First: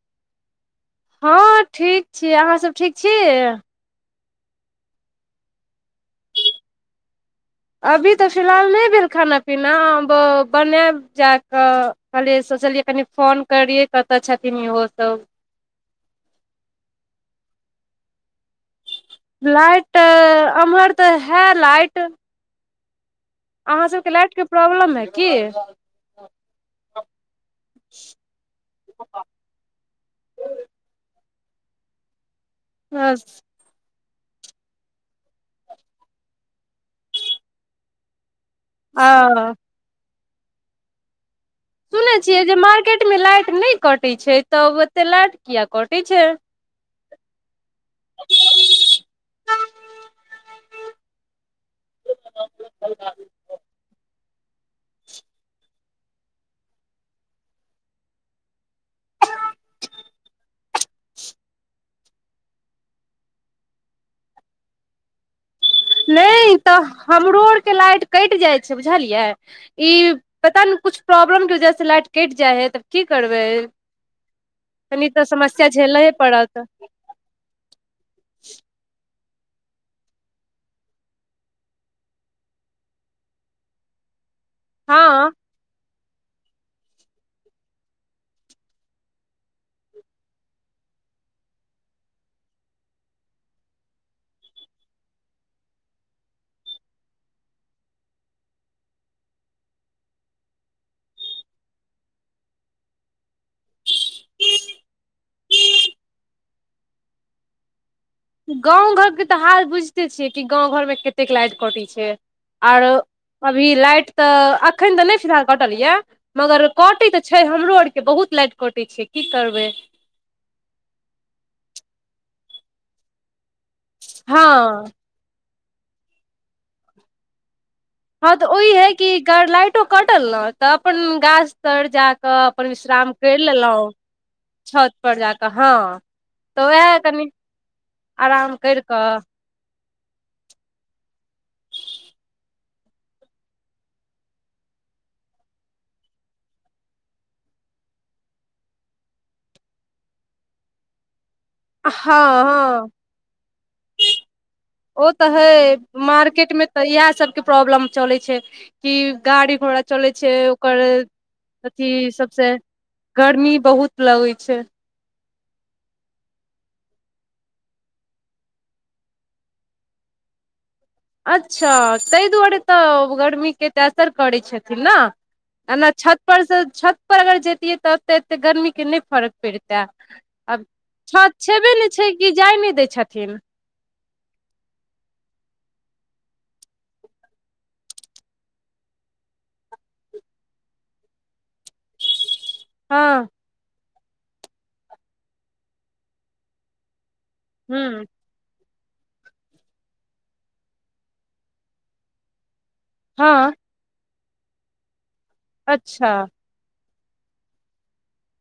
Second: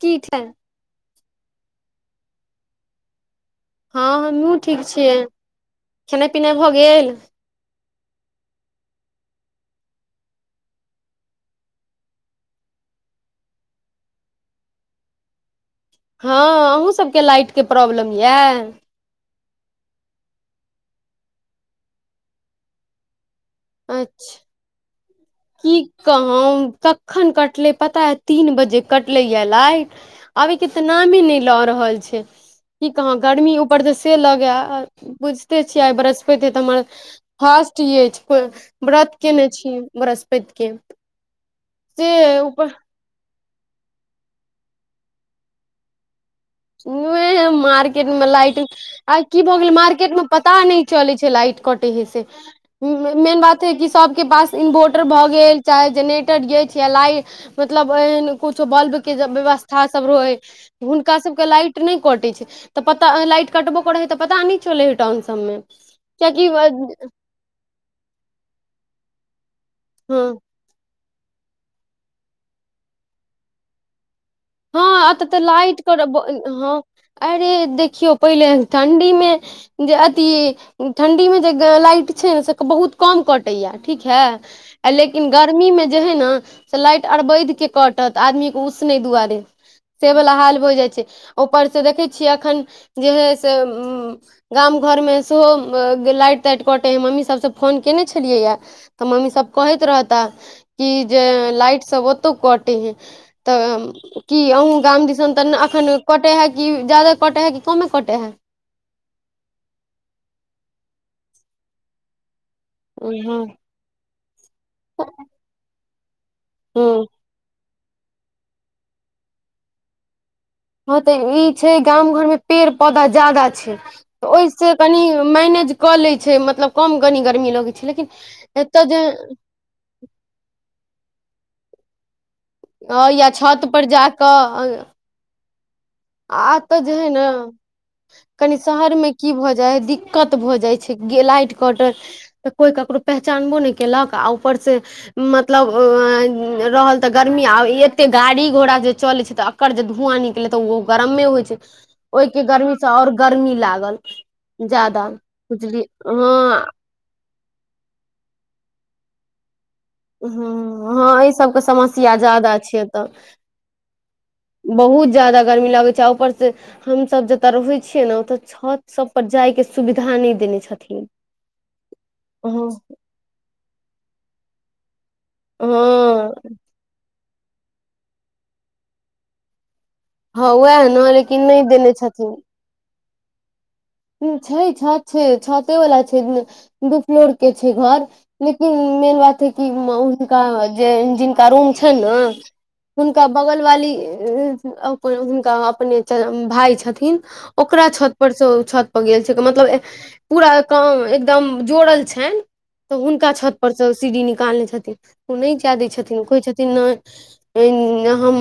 की [unintelligible] हँ ठीक छी अहाँसभ ठीक छिए हँ हमहुँ ठीक छियै खेनाई पिनाई भऽ गेल अभी तऽ फिलहाल नहि भेल खाना पीना बनायब जा कऽ कहलियै सोचलियए कनि फोन करियै कतऽ छथिन इहो सब हँ आँहु सबके लाईटके प्रॉब्लम याए लाइट ऐम्हर तऽ है लाइट अहाँ सबके के लाइट अच्छा के प्रॉब्लम है की कहो कखन कटले पता ह तीन बजे कटले या लाईट आबै के त नामे नै रहल छै कि आ कहु गर्मी उपर तऽ से लगे बुझिते छियै आई बृहस्पति हे तऽ हमर फास्ट अछि को व्रत केने छी बृहस्पतिके सुने छियै जे मार्केटमे लाईट नहि कटैत छै तब ओते लाईट किया कटै छै मार्केट में लाईट आ की भऽ गेलै मार्केट में पता नहि चलै छै लाईट कटे हेए से मेन बात है कि सभ के पास इन्वर्टर भऽ गेल चाहे जेने टुट छै य लाइट मतलब एहन कुछो बल्ब के व्यवस्था सब रहै हुनकाँसभ के लाइट नहि कटे छै तऽ पता लाइट कटबो करे है तऽ पता नहि चले हे टाउन सब मे नहि तऽ हमरो आरके लाईट कटि जाइ छै बुझलियै ई हँ पता ने कुछ प्रॉब्लम के वजह से लाइट कटि जाय है तब की करबै हँ तनी एत तऽ त समस्या लाइट झेलहे करब पड़त ह अरे देखियो पहिले ठंडी मे जे अथी ठण्डी में जे लाइट छै ने से बहुत कम कटैया ठीक है लेकिन हँ गर्मीमे जे है न से लाइट अरबैध के कटत आदमी के उसने दुआरे से वाला हाल हो जाइ छै ऊपर से देखै छियै अखन जे हइ से ह्म गाम घर में सेहो लाइट ताइट कटै हे मम्मी सभ सँ फोन कयने छलियैए तऽ मम्मी सभ कहैत रहता कि जे लाइट सभ ओतहु कटे है तब [unintelligible] कि अहूँ गाम दिसन तऽ एखन कटै है कि जादा कटै हइ कि कमे कटै है गाँंव घर के तऽ हाल बुझते छियै कि गाँंव घर में कतेक लाइट कटे छै आर हँ अभी लाईट तऽ अखन तऽ नहि फधाल कटल यए मगर हँ कटी तऽ छै हमरो आर के बहुत लाइट कटै छै की करबै हाँ तऽ ई छै गाम घर में पेड़ पौधा ज्यादा छै हँ ओहि सँ कनि मैनेज कऽ लैय छै मतलब कम कनी गर्मी लगैत छै लेकिन हँ तऽ ओहि एतय हइ कि जे लाईटो कटल ने तऽ अपन गाछ तर जा कऽ पर अ विश्राम या कर छत पर लेलहुं जा कऽ छत पर जाकऽ हँ आ ए तऽ जे उएह है ने कनि कनी आराम करि शहर मे कऽ की भऽ जाय है दिक् कत भऽ जाइ छै गे लाइट कटल तऽ कोई ककरो पहचानबो नय केलक आ ऊपर से मतलब अ रहल तऽ गर्मी आ एते गाड़ी घोड़ा जे चलै छै तऽ कर जे धुआँ निकलै तऽ ओ गरमे होइ छै हँ ओहिके गर्मी से हँ आओर गर्मी लागल जादा ओ तऽ है बुझलियै मार्केट हँ मे तऽ इएह सबके प्रॉब्लम चले छै की गाड़ी घोड़ा चलै छै ओकर ह्म हँ एहि सभके अथी समस्या सबसे ज्यादा छै एतऽ गर्मी बहुत लगै छै बहुत जादा गर्मी लागै छै आ ऊपर से हम सभ जतय रहै छियै ने ओतऽ छत सभ पर जाय के सुविधा नहि देने छथिन अच्छा ताहि दुआरे हँ तऽ गर्मी के तऽ असर करैत छथिन ने ना छत पर से छत पर अगर जैतियै तऽ एते एते गर्मी के नहि फरक परिते हँ आब उएह ने छत लेकिन छेबे नहि देने छै कि छथिन जाई नहि दै छथिन छै छत छै छते वाला छै दू फ्लोर के छै घर लेकिन मेन बात है कि हुनका जे जिनका रूम छै ने हँ हुनका बगल वाली हुनका अपने भाय छथिन हूँ ओकरा छत पर सँ ओ छत तम जाय छथिन मतलब पुरा एकाम एकदम जोड़ल छैन त हुनका हँ छत पर स सी डी निकालने छथिन ओ नय जा दै अच्छा छथिन कहै छथिन नय हम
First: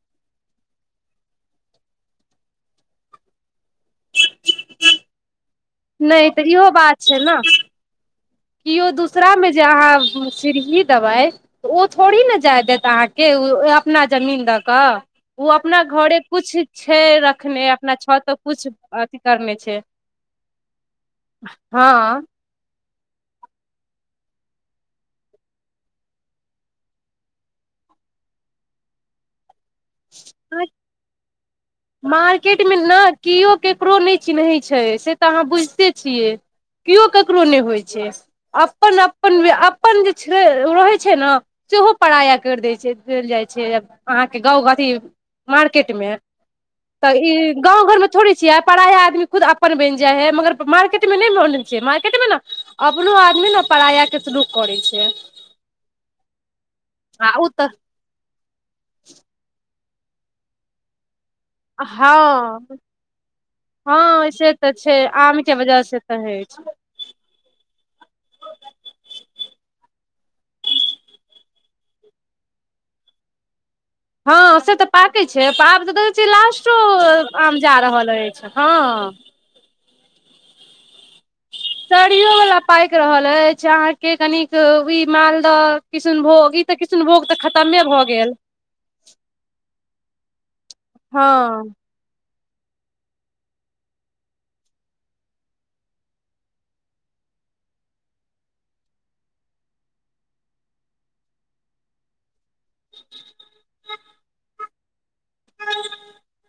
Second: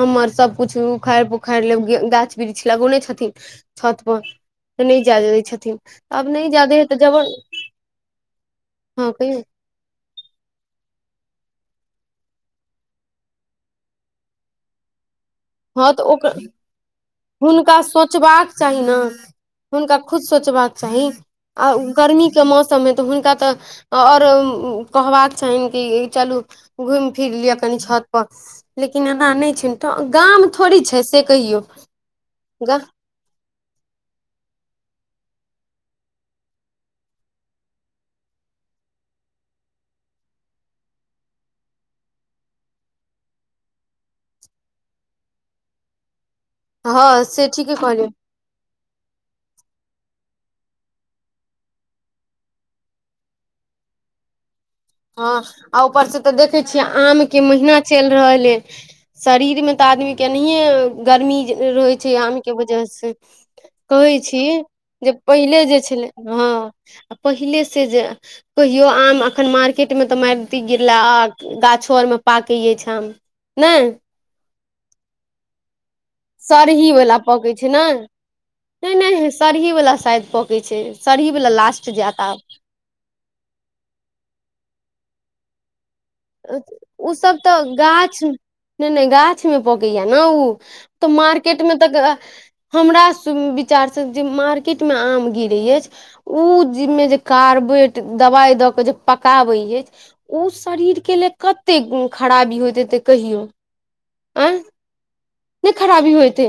हमर सबकुछ उखाड़ि पुखारि लेब गाछ वृक्ष लगौने छथिन छत पर नहि जाय दै छथिन आब तऽ नहि जा इहो दैह बात तऽ छै जबर ने किओ हँ दूसरा कहियौ मे जे अहाँ सीढ़ी देबै तऽ ओ थोड़ी ने जाय देत अहाँके ओ अपना जमीन दऽ कऽ ओ अपना हँ तऽ घरे ओकर कुछ छै रखने हुनका अपना छत तऽ सोचबाक कुछ चाही अथी करने छै सही आ ओ हँ गर्मी के मौसम है तऽ हुनका तऽ आओर कहबाक चहिन की चलू घुमि फिर लिअ कनि छत पर लेकिन एना नहि छै तं गाम थोड़ी छै से कहियौ मार्केटमे ने केओ केकरो नहि चिन्हैत छै से तऽ अहाँ बुझिते छियै किओ ककरो नहि होइत छै अपन अपन अपन जे छै रहैत छै ने से हो पराया करि दैत छै देल जाइत छै अहाँ के गाँव अथी मार्केट मे तऽ हँ से ई ठीके गाँव घर मे कहलियै थोड़ी छीयै पाराया आदमी खुद अपन बनि जाई है मगर मार्केट मे नहि बनै छै मार्केट मे ने अपनो आदमी ने पराया के शुरू करै छै हँ आ ऊपर से तऽ देखे छियै आम आ के ओ तऽ महीना चलि रहल य शरीर मे तऽ आदमी केनाहियो गर्मी रहै छै आम के हँ वजह से हँ कहै छी से तऽ छै जे आम के पहिले जे वजह से छलै तऽ हय हँ छै आ पहिले से जे कहियो आम अखन मार केट मे तऽ मारतेक गिरलक आ गाछो आर मे पाके यै अय ठम नय हँ से तऽ पाकै छै आब त द छियै लास्टो सरही वाला पकै आम छै जा ने रहल अछि हँ नहि नहि सरही वला साइज पकै छै सरही वला लास्ट जायत सरियो आब वाला पाकि रहल अछि अहाँ के कनिक ई मालदह किसुनभोग आब ई तऽ किसुनभोग तऽ खतमे भऽ गेल नै नै गाछ मे पकैया ने ओ तऽ हँ मार्केट मे तऽ हमरा विचारसँ जे मार्केटमे आम गिरैय अछि उ मे जे कार्बोट दबाई दऽ के जे पकाबै अछि ओ शरीर केले कते खराबी होइत हेते कहियौ आ नहि खराबी होएतै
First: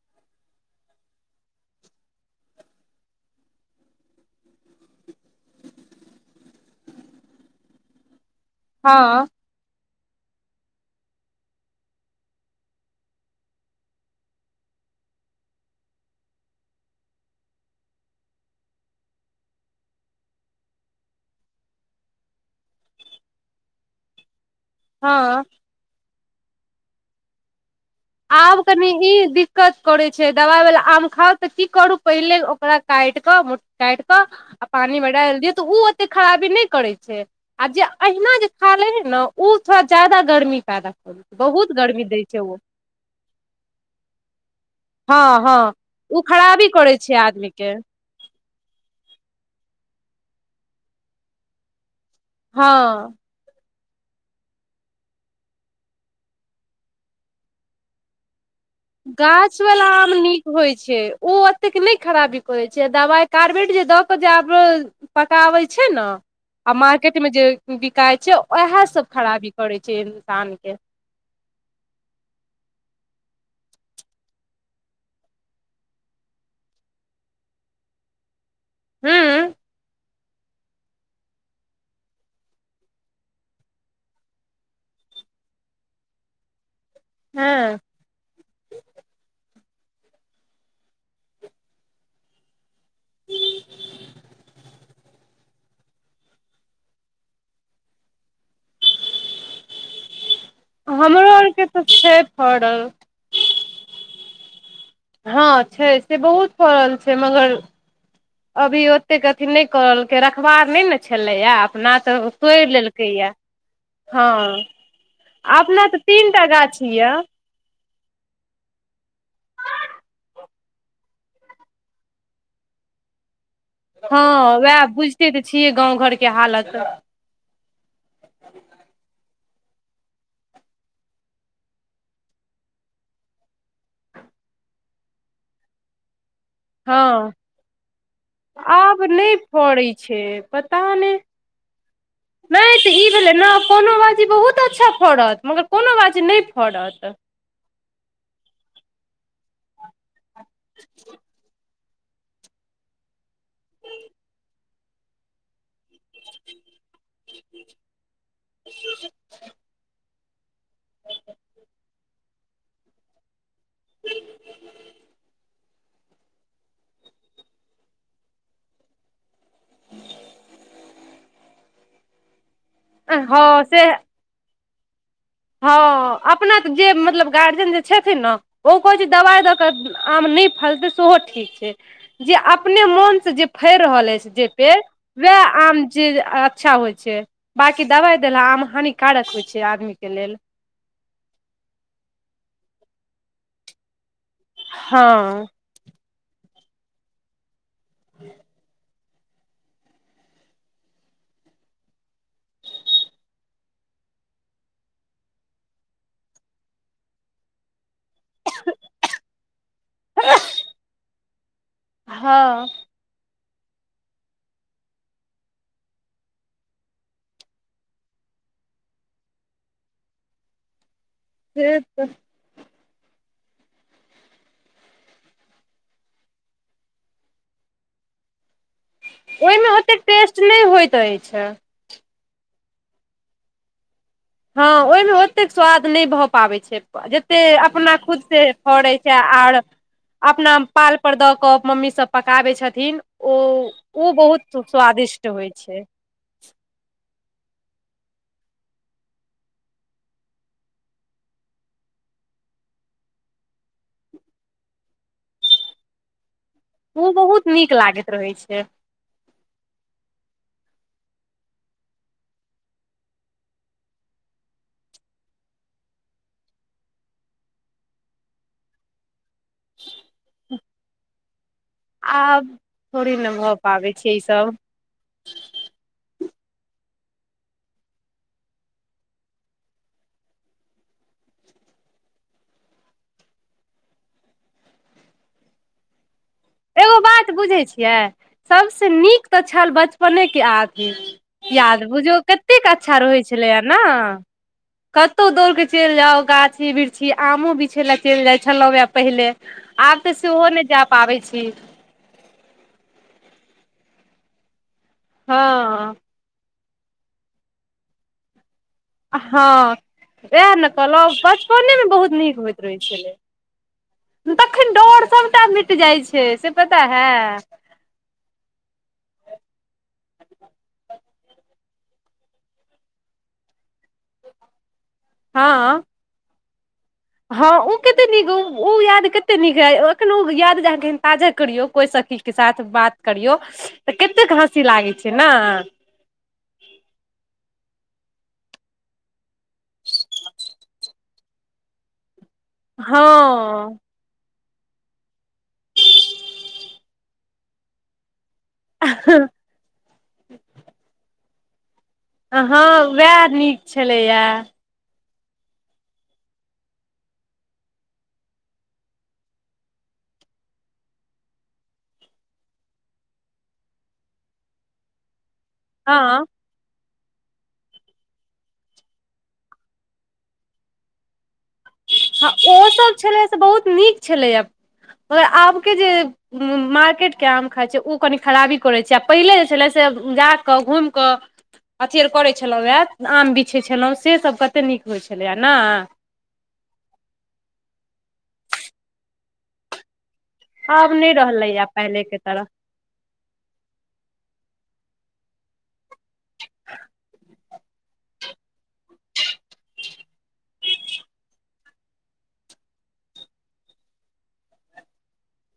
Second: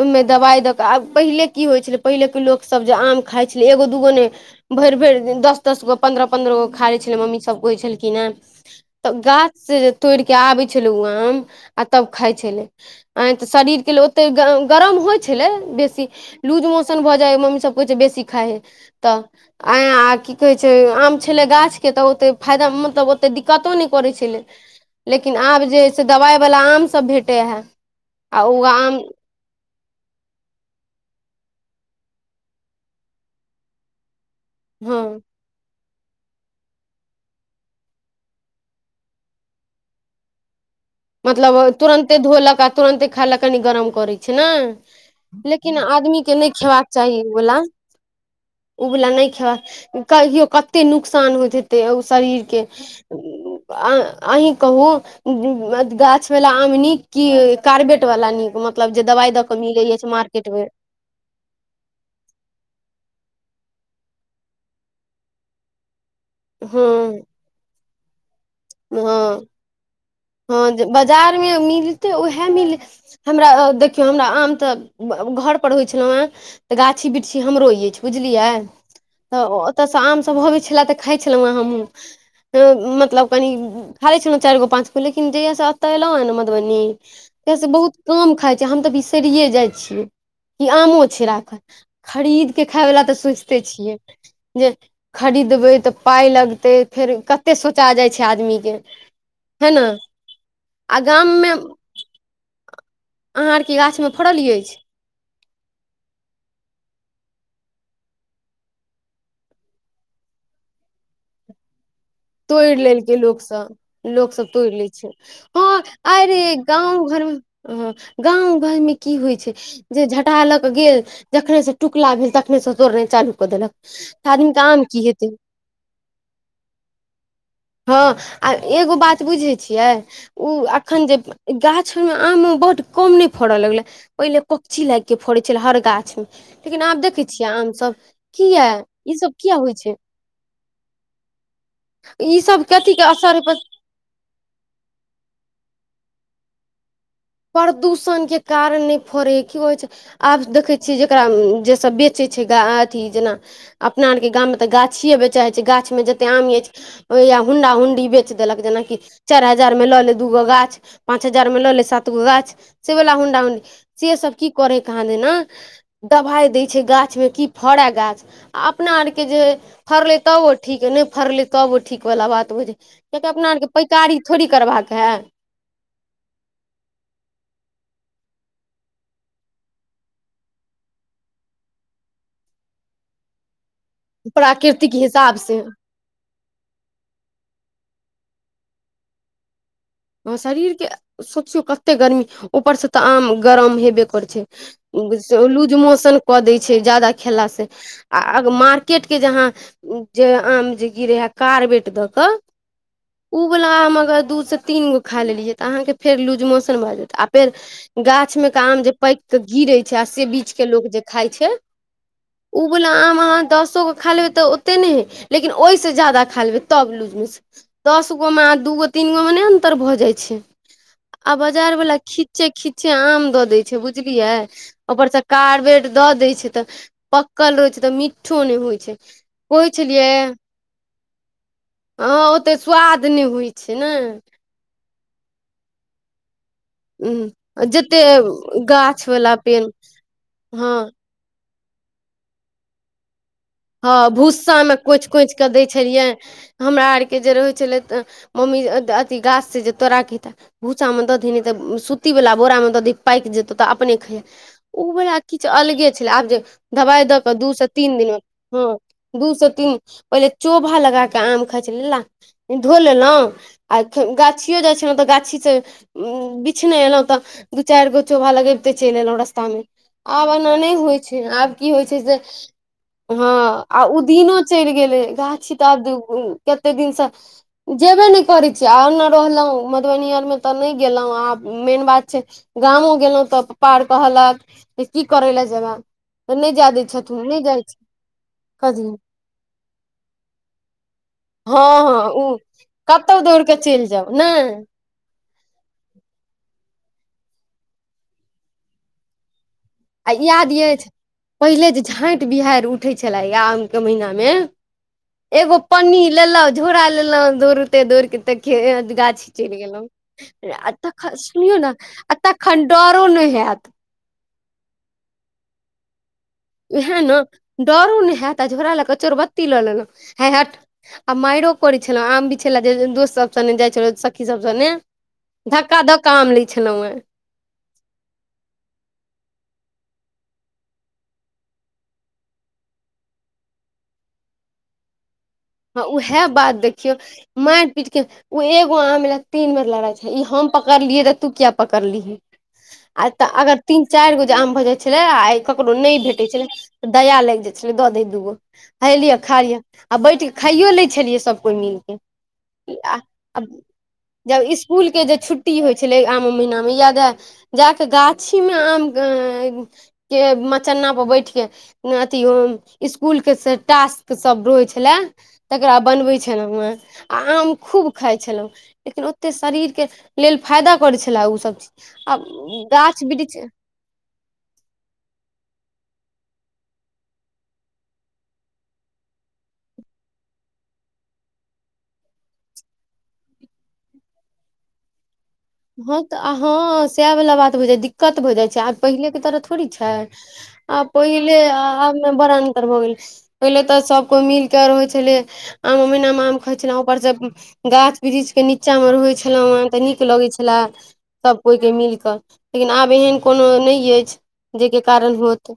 ओहिमे दबाई दऽ कऽ आब पहिले की होइ छलै पहिलेके लोकसभ जे आम खाघ छलै एगो दूगो नहि भरि भरि दीन दस दस गो पन्द्रह पन्द्रह गो खा ले छलै मम्मी सब कहै छलखिन हे हँ तब गाछ से तोड़िक आबै छलै ओ आम आ तब खाई छलै आय तऽ शरीर के लेल ओतेक गरम होइ छलै बेसी लूज मोशन भऽ जाई छइ मम्मी सब कहै बेसी खाय हेय तऽ आय आ की कहै छइ आम छलै गाछके तऽ ओतेक फायदा मतलब तऽ दिक्कतो नहि करै छलै हँ लेकिन आब जे है से दबाई वला आम सभ भेटै हए आब कनि इ दि दिक्कत करै छै दवाइ वला आम खाउ तऽ की करू पहिले ओकरा काटि कऽ मु काटि कऽ आ पाइन हँ में डालि दियै तऽ ओ ओते खराबी नहि करै छै आ जे अहिना जे खा लइ हे ने ओ थोड़ा ज्यादा गर्मी पैदा करै छै मतलब बहुत गर्मी तुरन्ते दै छै ओ धोलक आ तुरन्ते खा लेलक कनि गरम करैत छै ने हँ हँ लेकिन ओ आदमी के नहि खराबी करै खेबाक छै आदमी चाहीगोला के ओबला नइ खेबा कहियो कते नुकसान होइत छैे शरीर के हँ अहीं कहू गाछ वला आम नीक की कार्बेट वाला निक मत गाछ वला आम नीक होइ छै ओ ओतेक नइ खराबी करै छै दबाई कार्बेट जे द के जे आब पकाबइ छै ने आ हँ मार्केट में जे बिकाइत छै उएहसभ खराबी करैत छै इन्सानके बजार में मिलते उएहे मिल हमरा देखियौ हमरा आम तऽ घर पर होइ छलौ हय तऽ गाछी बिरक्षी हमरो अइछ बुझलियै तऽ हूं ओतऽसँ आम सब होबै छलै तऽ खाइ छलहुँँ हमूँ मतलब कनि खा लइ छलहुँ चारिगो पाँचगो लेकिन जहिय से एतऽ अलँ हँ मधुबनी तऽ से हँ बहुत काम खाइ छै हम तऽ बिसरिे जाइ छियै इ आमो छै राखल खरीदके खायवला तऽ सोचिते छियै जे खरीदबइ त ऽ पाइ लगतै फेर कतेक सोचा जाइत छै आदमी के है ने आ गाम हमरो मे आर के तऽ छइ फड़ल अहाँ आरके गाछ में फड़ल अछि हँ छइ से बहुत फड़ल छै मगर अभी ओतेक अथी नइ करलकै रखबार नहि ने छलैए अपना तऽ तोड़ि लेलकै लोक सब हँ लोकसभ तोड़ लै छै हँ अपना तऽ आइ तीन रे टा गाछ गाँव यए घर में ह गाँव घर में की होइ छै जे झटा लऽ क गेल जखने से टुकला भेल तखने से तोड़ना चालू कऽ देलक हँ तऽ आदमीके आम उएह की हेतै बुइझते तऽ छियै गाँव घरके हालत हँ आ एगो बात बुझै छियै ओ एखन जे गाछर में आम मे बहुत कम नहि फड़य लगले ओहिले पक्षी लागि के फोड़ै छलै हर गाछ में लेकिन आब देखे हँ छियै आम सब क य आब ई सब नहि किया होइ फड़ै छइ छै पता नइ ईसभ नहि तऽ कथीके ई भेल असर न पर कोनो बाजी बहुत फड़त मगर कोनो बाज नइ फड़त प्रदूषण के कारण नइ फड़े ह की कहै छै आब देखे छीयै जेकरा जेस बेच बेचै छै ग अथी जेना अपना आरके गाममें तऽ गाछिए बेचऽइत छै गाछमे जतेक आम अछि ओ य हुंडाुंडी बेच देलक जेनाकि चारि हजार में लऽ ले दूगो गाछ पाँच हजार में लऽ ले सात गो गाछ से वला होडा उंडी से सब की करे ह कहाँ दे ने दबाइ दइ छै गाछमे की फड़य गाछ आ अपना आरके जे फरलै तब ओ ठीक ह नइ फड़लै तब ओ ठीक वला बात बझ कियाकि हँ अपना आरके से पैकारी थोड़ी करबाक है हँ अपना तऽ जे मतलब गार्जियन जे छथिन ने ओ कहैत छै दवाइ द क आ नहि फलतै सेहो ठीक छै जे अपने मन फइड़ रहल अछि जे पेड़ प्राकृतिक हिसाब वएह से आम जेज अच्छा होइ छै बाँकी दवाइ देला आम हानिकारक होइ छै आदमीे वैह शरीर के सोचियौ कते गर्मी ऊपर से तऽ आम गरम हेबे करै हँ छै लूज मोशन कऽ दै छै जादा खेलासँ आ मार केट के जहाँ जे आम जे गिरइ है कारबेट द क वला आ अगर दूसँ तीन गो खा लेलियै तऽ अहाँके फेर लूज मोशन भऽ जात आ फेर गाछ मे के आम जे पैक के गिरे छै आ से बीच के लोग जे खाय छै हँ ओ बोला आम अहाँ दसो खा लबै तऽ ओते नइ हइ लेकिन ओहिसँ ज जाादा खा लेबै तब लूजमेस दस गो में आ दूगो तीन गो में नहि अन्तर भऽ जाइ छै आ बाजार से वला ख तऽ किच्चे खीच्चे आम दऽ दै छै बुझलियै ऊपरसँ कारबेट दऽ दै छै तऽ पक्कल रहै छै तऽ मिठो नइ होइ छै ओहिमें कहै ओतेक छलियै टेस्ट नहि होइत अछि हँ ओतेक स्वाद नइ होइत छै ने हँ ओहिमें ओतेक स्वाद नहि भऽ पाबैत छै जते अपना जते खुद से फड़ै गाछ छै वाला आर पेड़ अपना हँ पाल पर दऽ कऽ मम्मी सब पकाबै छथिन ओ हँ ओ बहुत भूस्सा में कोचि स्वादिष्ट कोच कऽ होइ दै छै छलियै हमरा आरके जे रहैत छलै तऽ मम्मी अथी गाछ से जे तोरा खते भूसामे दधी नहि तऽ स सुतीवला बोरा में दधी पाकि जेतहु तऽ अपने खैहे ओ वला किछु अलगे छलै आब जे दवाइ ओ दऽ कऽ दू बहुत से नीक तीन लागैत दिन में रहै छै हँ दू से तीन पहिले चोभा लगा के आम खाइ छल ला धो लेलहुँ आ गाछियो जाइ छै ने तऽ गाछी से उ बिछने एलहुं तऽ दू चाइर गो चोभा लगेबते चलि एलहुँ रस्ता मे आब एना नइ होइ छै आब की होइ छै से आब थोड़ी हँ ने भऽ आ पाबै ओ छै ई दिनो सब चइल गेलै गाछी तऽ आब कते दिनसँ जेबै नहि करै छीियै आउ ने रहलहुँ मधुबनी आर मे तऽ नहि गेलहुँं आब मेन बात छै गामो गेलहुँ तऽ पप्पा आर कहलक जे की करै लए जेबह तऽ नइ जाय दै छु नहि जाइ छ सबसँ नीक तऽ छल बचपने के आदमी हँ याद हँ बुझौ उ कतेक अच्छा कतहु रहै दौड़ कऽ छलैए ने चलि जाउ नहि कतहु दौड़ कऽ चइल जाउ गाछी वृक्षी आमो बिछय लए चलि जाइत छलहुँ हए पहिले आब तऽ आ सेहो याद नइ जा अछि पाबै छै पहिले जे झाट बिहारि उठे छलाे या आम के महिना मे एगो हँ पनीर इले झोर अले दूरते दोर कत ख गाछी चलि हँ गेलहुँ उएह ने कहलहुँ एतऽ सुनियौ ने बचपनेमे बहुत एतऽ नीक होइत रहैत खंडरो छलै नहि होयत तखन डर सबटा मिट जाइ छै से पता उएह है ने डरो नहि हत आ झोरा लऽ कऽ चोर बत्ती लऽ लेलक ह आ मारि करै छलहुँ आम भी छले दोस्तसभ से जाइत छलहु सखीसभ सनेे धक्का हँ धक्का आम लैत छलहुँ हैं हँ ओ कतेक नीक ओ याद कतेक नीक रह एखन ओ याद अहाँ ताजा करियौ कोइसखी के साथ बात करियौ तऽ कतेक हँसी लागे छै ने उएह बात देखियौ माइर पीट के ओ एगो आम म ल तीन बेर लड़ाइ छै ई हम पकड़लियह तऽ तू किया पकड़लिही आ तऽ अगर हँ तीन चाइर गो जे आम भऽ जाइत छलै आ ककरो नइ भेटै छलै तऽ दया लागि जाइ छलै दऽ द दूगो हेलिय खा आ बैठ खाइयो लै छलियै सब कोइ मिलके हँ उएह नीक छलैए इसकुलके जे छुट्टी होइ छलै आम महिनामे यादऽ जा कऽ गाछी में आम के मचन्नापर बैठके न अथी इसकुलके टास्कसभ रहै छलय तकरा बनबै हँ छलहुँ हँ आ आम खूब खाइ छलहुँ लेकिन ओतेक शरीरके लेल फायदा करै छलै ओसभ चीज आ हँ ओसभ गाछ छलैए से वृक्ष बहुत नीक छलैए मर आबके जे मार्केटके आम खाइत छै ओ कनि खराबी करै छै आ पहिले जे छलै से जा कऽ घुमि कऽ अथी और करैत छलहुँ हए आम बिछैत छलहुँ सेसभ कतेक नीक होइत छलैए नै हँ तऽ हँ सएह बला बात हो जाइ दिक्कत भऽ जाइ छै आब पहिलेके तरह थोड़ी छै आ आब नहि पहिले रहलैए आब मे पहिलेके तरह बड़ा अंतर भऽ गेल पहिले तऽ सभ कोइ मिलके आ रहै छलै आम महिना मे आम खाय छलहुं ऊपर स गाछ वृक्ष के नीचा मे रहे छलौं हें तऽ नीक लगे छै छला सब कोइके मिल कऽ लेकिन आब एहन कोनो नइ अछि जेके कारण होत